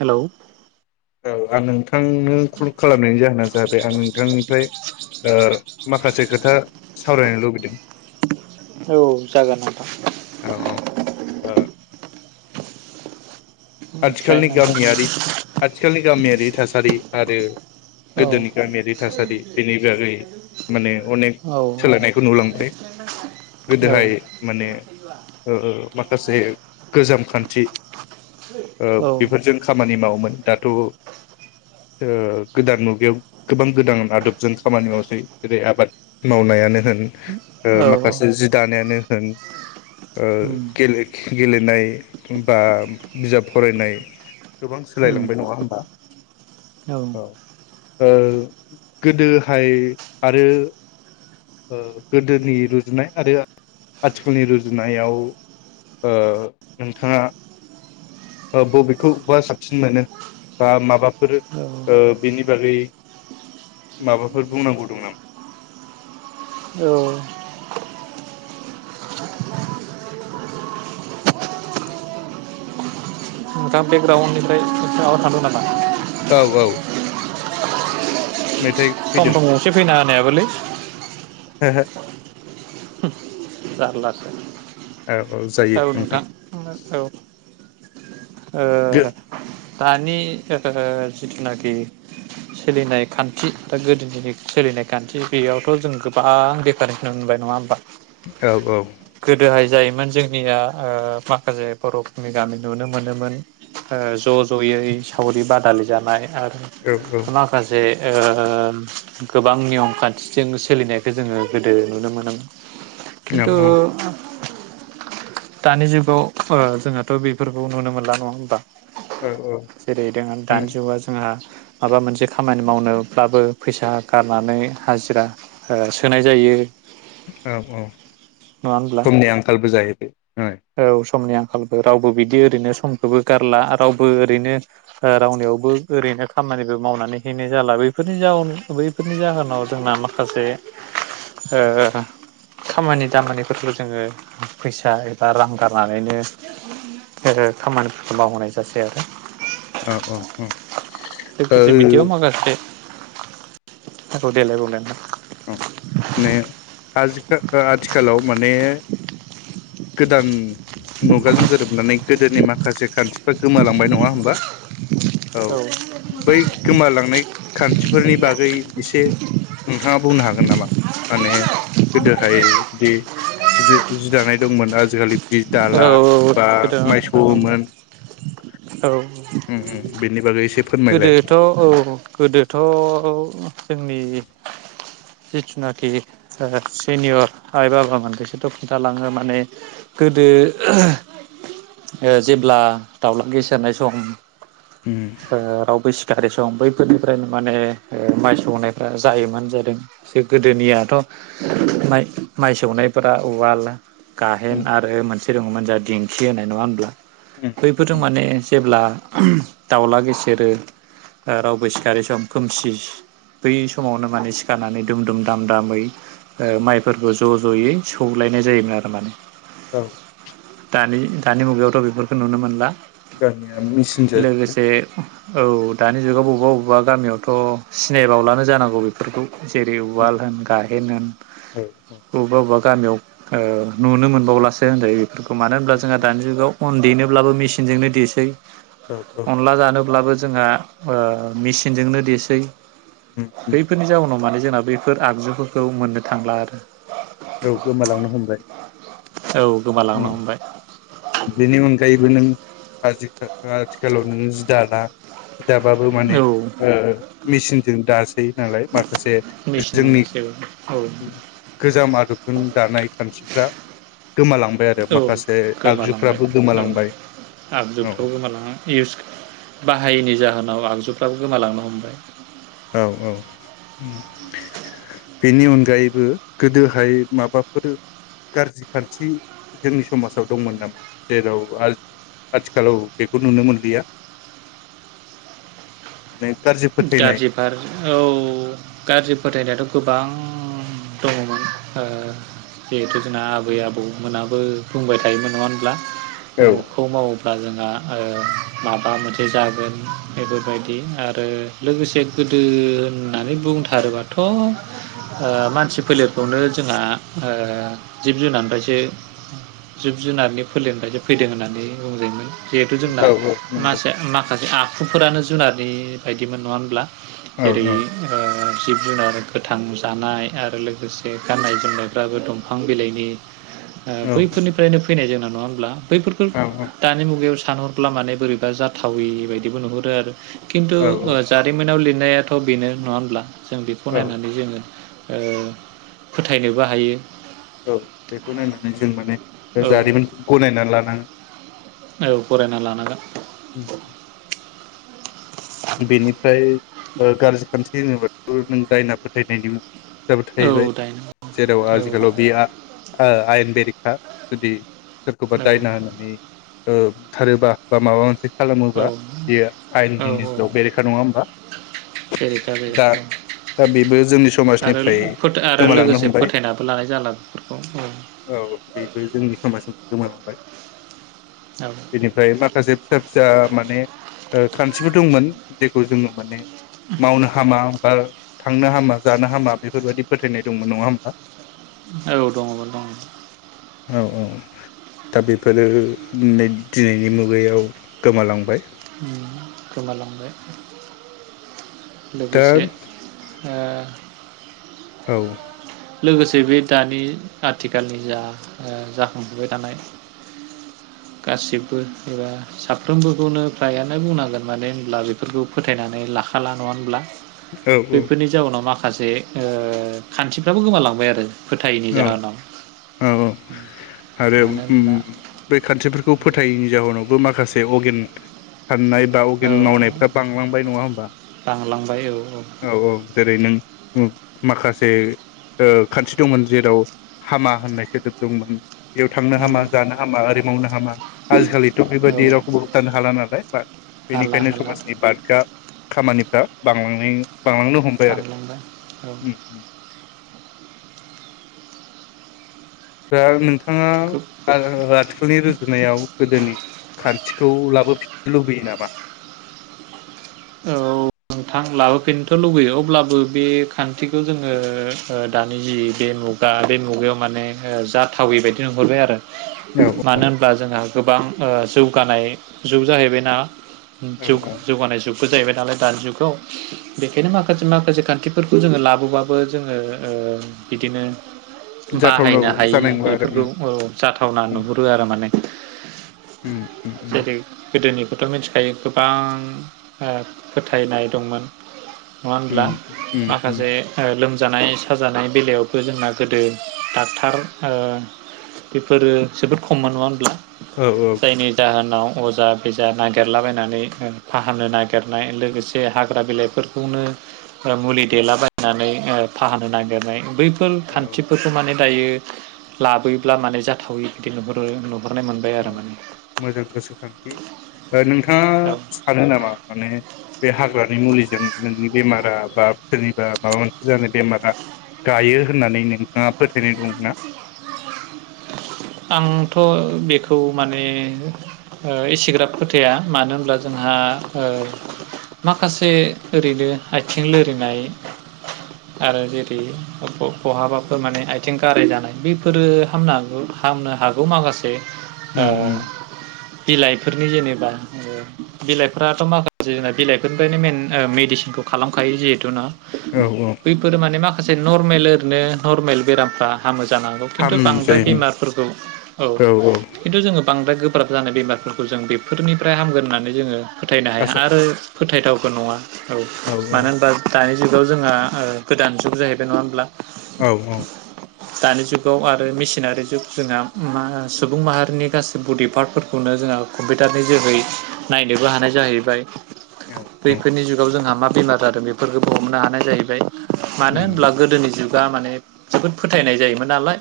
Hello. औ आं नोंथांनो कल खालामनायनि जाहोनानो जादों आं नोंथांनिफ्राय ओ माखासे खोथा सावरायनो लुबैदों। औ जागोन नोंथां ओ [inaudible] ओमफ्राय आथिखालनि नोंथां गामियारि आथिखालनि गामियारि। थासारि आरो औ गोदोनि गामियारि थासारि। बेनि बागै माने अनेक औ सोलायनायखौ नुलांबाय। औ गोदोहाय माने ओ ओ माखासे गोजाम खान्थि ओ औ बेफोरजों खामानि मावोमोन दाथ' ओ गोदान मुगायाव गोबां गोदान आदबजों खामानि मावसै जेरै आबाद मावनायानो होन ओ औ माखासे जि दानायानो ओ उम गेलेग गेलेनाय होनबा बिजाब फरायनाय गोबां उम सोलायलांबाय नंङा होमबा? औ गोदोहाय आरो ओ गोदोनि रुजुनाय आरो आथिखालनि रुजुनायाव ओ नोंथांङा ओ बबेखौ बा साबसिन मोनो बा माबाफोर ओ‌ औ बेनि बागै माबाफोर बुंनांगौ दं नामा? नोंथां नोंथां बेकग्राउन्डनिफ्राय माबा थांदों नामा? औ औ। मेथाइ फैदों थम थम गंसे फैना फैनायआबोलै। हो हो। जारलासो। औ औ जायो औ ओ दानि ओ जिथुनाखि सोलिनाय खान्थि दा गोदोनि सोलिनाय खान्थि बेयावथ' जों गोबां दिफारेन्स नुनो मोनबाय नङा होमबा? औ औ गोदोहाय जायोमोन जोंनिया ओ माखासे बर'फोरनि गामि नुनो मोनोमोन ओ ज' ज'यै सावरि बादालि जानाय आरो औ माखासे ओ गोबां नियम खान्थिजों सोलिनायखो जोङो गोदो नुनो मोनोमोन। किन्थु औ दानि जुगाव ओ जोंहाथ' बेफोरखौ नुनो मोनला नङा होमबा? औ जेरै दों दानि जुगा जोंहा माबा मोनसे खामानि मावनोब्लाबो फैसा गारनानै हाजिरा ओ सोनाय जायो। औ औ नङा होमब्ला समनि आंखालबो जायो। औ समनि आंखालबो रावबो बिदि ओरैनो समखौबो गारला रावबो ओरैनो ओ रावनियावबो ओरैनो खामानिबो मावनानै हैनाय जाला बैफोरनि जाउन बैफोरनि जाहोनाव जोंना माखासे खामानि दामानिफोरखौ जोङो फैसा बा रां गारनानैनो ओ खामानिफोरखौ मावहोनाय जासै आरो औ औ औ लोगोसे बिदियाव ओ माखासे [unintelligible] औ ने आजि खा आथिखालाव माने गोदान मुगाजों गोरोबनानै गोदोनि माखासे खान्थिफ्रा गोमालांबाय नङा होमबा? औ बै गोमालांनाय खान्थिफोरनि बागै एसे [unintelligible] नोंथाङा बुंनो हागोन नामा माने गोदोहाय बिदि जिदि जि दानाय दंमोन आजिखालि बि औ दाला बा मायसौवोमोन [inaudible] औ बिनि बागैसो गोदोथ' औ गोदोथ' जोंनि जिथुनाखि दा सेनियर आइ बाबामोन बिसोरथ' खिन्थालाङो माने गोदो जेब्ला दाउला गेसेेरनाय सम ओम ओ रावबो सिखारै सम बैफोरनिफ्रायनो माने ओ माइ सौनायफ्रा जायोमोन जादों ज गोदोनियाथ' माइ माइ सौनायफोरा उवाला गाहेन उम आरो मोनसे दङमोन जोंहा दिंखि होननाय नङा होनब्ला उम बैफोरजों उम माने जेब्ला दाउला गे सेरो रावबो सिखारै सम खोमसि बै समावनो माने सिखारनानै दुम दुम दाम दामै ओ माइफोरखौ ज' ज'यै सौलायनाय जायोमोन आरो माने। औ दानि दानि मुगायावथ' बेफोरखौ नुनो मोनला। गामिया मेचिनसो लोगोसे औ दानि जुगाव बबेबा बबेबा गामियावथ' सिनायबावलानो जानांगौ बेफोरखौ जेरै उवाल होन गाहेन होन। औ औ बबेबा बबेबा गामियाव ओ नुनो मोनबावलासो होनजायो बेखौ मानो होनब्ला औ जोंहा दानि जुगाव अन देनोब्लाबो मिसिनजोंनो देसै औ [inaudible] अनला जानो अब्लाबो जोंहा ओ मिसिनजोंनो देसै उम उम बैफोरनि जाउनाव माने जोंना बैफोर आगजुफोरखौ मोननो थांला आरो औ गोमालांनो हमबाय औ गोमालांनो हमबाय [inaudible] बेनि अनगायैबो नों [unintelligible] आथिखालाव नों जिदाना दाबाबो माने औ ओ मेसिनजों दा थायो नालाय माखा माखासे जोंनि मेचिनसो औ [inaudible] गोजाम आरो रुबजुन दानाय खान्थिफ्रा गोमालांबाय आरो औ माखासे गोमालांबाय आगजुफ्राबो औ गोमालांबाय औ आबजुफ्राव गोमाला इउस बाहायैनि जाहो नाव आगजुफ्राबो गोमालांनो हमबाय। औ औ बेनि अनगायैबो गोदोहाय माबाफोर गाज्रि खान्थि जोंनि समाजाव दंमोन नामा जेराव आथिखालाव बेखौ नुनो मोनलिया माने गाज्रि फोथायनाय औ गाज्रि फोथायनायाथ गोबां दङमोन ओ जिहेथु जोंना आबै आबौमोनाबो बुंबाय थायोमोन नङा होनब्ला औ उमुखखौ मावोब्ला जों आं ओ माबा मोनसे जागोन बेफोरबायदि आरो ओ आरो लोगोसे गोदो होननानै बुंथारोबाथ ओ मानसि फोलेरखौनो जोंहा ओ जिब जुनारनिफ्रायसो जिब जुनारनि फोलेरनिफ्रायसो फैदों होननानै बुंजायमोन जिहेथु जोंना औ औ मासे मा माखासे आखुफोरानो जुनारनि बायदिमोन नङा होनब्ला? औ जेरै ओ जिब जुनार गोथां जानाय आरो लोगोसे गाननाय जोमनायफ्राबो दंफां बिलाइनि ओ बैफोरनिफ्रायनो फैनाय जों नङा होनब्ला? बैफोरखौ दानि मुगायावसो सानहरब्ला माने बोरैबा जाथावि बायदिबो नुहरो आरो खिन्थु औ जारिमिनाव लिरनायाथ बेनो नङा होमब्ला जों बेखौ औ नायनानै जोङो ओ फोथायनोबो हायो औ बेखौ नायनानै जों माने औ जारिमिनखौ गनायनानै लानाङो औ फरायना लानांगोन। बेनिफ्राय ओ गाज्रि खान्थि होनोबा नों दायना फोथायनायनि खोथाबो थाहैबाय औ दाइन जेराव औ आजिखालाव बेयो आयेन बेरे हा जुदि सोरखौबा औ दायना होनानै बुथारोबा बा माबा मोनसे औ खालामोबा बेयो औ आयेननि औ बेरेखा नङा होमबा जेरै ।दा बेरेखा औ दा बेबो जोंनि आरो समाजनिफ्राय फोथ आरो गोमालांनो लोगोसे हमबाय फोथायनाबो लानाय जाला बेफोरखौ औ बेबो जोंनि समाजनिफ्राय गोमालां [unintelligible] औ बेनिफ्राय माखासे फिसा फिसा माने ओ खान्थिबो दंमोन। जेखौ जोङो माने मावनो हामा बा थांनो हामा जानो हामा बेफोरबायदि फोथायनाय दंमोन नङा होमबा? औ दङमोन दङ। औ औ। दा बेफोरो नै दिनैनि मुगायाव गोमालांबाय। उम गोमालांबाय। दा लोगोसे ओ औ औ। लोगोसे बे दानि आथिखालनि जा ओ जाखांफुबबाय थानाय गासिबो एबा साफ्रोमबोखौनो फ्रायानो बुंनांगोन मानो होनब्ला बेफोरखौ फोथायनानै लाखाला नङा होनब्ला? औ बेफोरनि जाउनाव माखा माखासे ओ खान्थिफ्राबो गोमालांबाय आरो। फोथायैनि औ जाहोनाव औ औ आरो मानो होनब्ला बै खान्थिफोरखौ खौ फोथायैनि जाहोनावबो माखासे अगेन साननाय बा अगेन औ मावनायफ्रा बांलांबाय नङा होमबा? बांलांबाय औ औ औ जेरै नों माखासे ओ खान्थि दंमोन जेराव हामा होननाय सोदोब दंमोन बेयाव थांनो उम हामा जानो हामा ओरै मावनो हामा थांनो हामा जानो हाया आजिखालिथ' औ बेबायाददि रावखौबो होबथानो हाला नालाय बाट हाला बेनिखायनो हाला समाजनि बादग्रा खामानिफ्रा बांलांनाय बांलांनो हमबाय आरो बांलांबाय औ उम । दा नों बिथाङा खोब आ आथिखालनि रुजुनायाव गोदोनि खान्थिखौ लाबोफिन लुबैयो नामा? औ नोंथां लाबोफैननोथ' लुबैयो अब्लाबो बे खान्थिखौ जोङो ओ दानि जि बे मुगा बे मुगायाव माने जाथावै बायदि नुहरबाय आरो औ । मानो होनब्ला जोंहा गोबां ओ जौगानाय जुग जाहैबायना औ । औ जौगानाय जुग फु जाहैबाय नालाय दानि जुगाव । बेखायनो माखासे माखासे खान्थिफोरखौ जोङो लाबोबाबो जोङो ओ बिदिनो जाथावनाव बाहायनो हायि जानाय नंला बेफोरखौ आरो औ जाथावना नुहुरो आरो माने ' उम उम उम जेरै गोदोनि खौथ' मिथिखायो गोबां ओ फोथायनाय दंमोन‌ नङा उम होनब्ला । उम उम माखासे ओ लोमज जानाय साजानाय बेलायावबो जोंना गोदो डाक्टार बेफोरो जोबोद खममोन नङा होमब्ला। औ औ जायनि जाहोनाव अजा बेजा नागिरलाबायनानै फाहामनो ना गेरनाय लोगोसे हाग्रा बिलाइफोरखौनो मुलि ओ देलाबायनानै फाहानो नागिरनाय बै फोर औ खान्थिफोरखौ माने दायो लाबोयोब्ला माने जाथावयो बिदि नुहरो । औ मोजां गोसोखांथि ओ नोंथाङा औ सानो नामा माने बे हाग्रानि मुलिजों नोंनि बेमार राबा बा सोरनिबा माबा मोनसे जानाय बेमारा गायो होननानैनो नोंथाङा फोथायनाय दं ना? आंथ' बेखौ माने ओ एसेग्राब फोथाया । मानो होनब्ला जोंहा माखासे ओरैनो आथिं लोरिनाय आरो जेरै बहाबाफोर माने आथिं गाराय जानाय बेफोरो हामनो हागौ हामनो हागौ माखासे ओ उम उम बिलाइफोरनि जेनेबा ओ बिलाइफोराथ' माखासे जोंना बिलाइफोरनिफ्रायनो मेन मेडिसिनखौ खालामखायो जिहेथु ना औ औ बैफोरो माने माखा माखासे नर्मेल ओरैनो नर्मेल बेरामफ्रा हामोसै । जानांगौ खिनथु हामनाय फ्राय जायो बेमारफोरखौ औ खिन्थु जोङो बां बांद्राय गोब्राब जानाय बेमारफोरखौ जों बेफोरनिफ्राय हामगोन होननानै जोङो फोथायनो हाया आसा आरो फोथायथाव बो नङा औ मानो होम्बा दानि जुगाव जोंहा ओ गोदान जुग जाहैदों नङा होमब्ला औ दानि जुंगाव आ रो मेचिनारि जुग जोंहा मा सुबुं माहारिनि गासै बडि पार्टफोरखौनो जोंहा कम्पिउटारनि जोहै नायनोबो हानाय जाहैबाय औ बैफोरनि जुगाव जोंहा मा बेमार जादों बेफोरखौबो हमनो हानाय जाहैबाय मानो उम होनब्ला गोदोनि जुग गा माने जोबोद फोथायनाय जायोमोन नालाय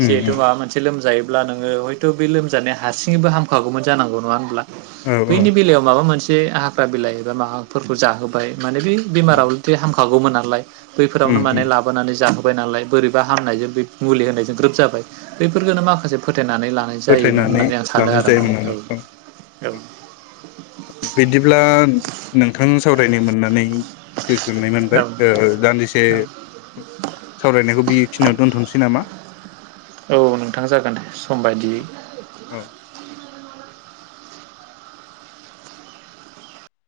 उम उम माबा मोनसे लोमजायो अब्ला नोङो हयथ' बे लोमजानाय हारसिङैबो हामखागौमोन जानांगौ नङा होनब्ला औ बैनि औ बेलायाव माबा मोनसे से हाग्रा बिलाइ एबा माबाफोरखौ जाहोबाय माने बे बेमाराउ उम लथे हामखा गौमोन नालाय बैफोरावनो उम माने लाबोनानै जाहो बाय नालाय बोरैबा हामनायजों मुलि होनायजों ग्रोब जाबाय बैफोरखौननो माखासे फो थायनानै लानाय जायोमोन फोथायनानै होननानै आं सानो लानाय आरो माने जायोमोन औ औ बिदिब्ला नोंथां सा रायनो मोननानै गोजोननाय औ मोनबाय ओ दान्दिसे औ सावरायनायखौ बि खिनिआव दोनथ'नोसै नामा औ नोंथां जागोन सम बायदियै औ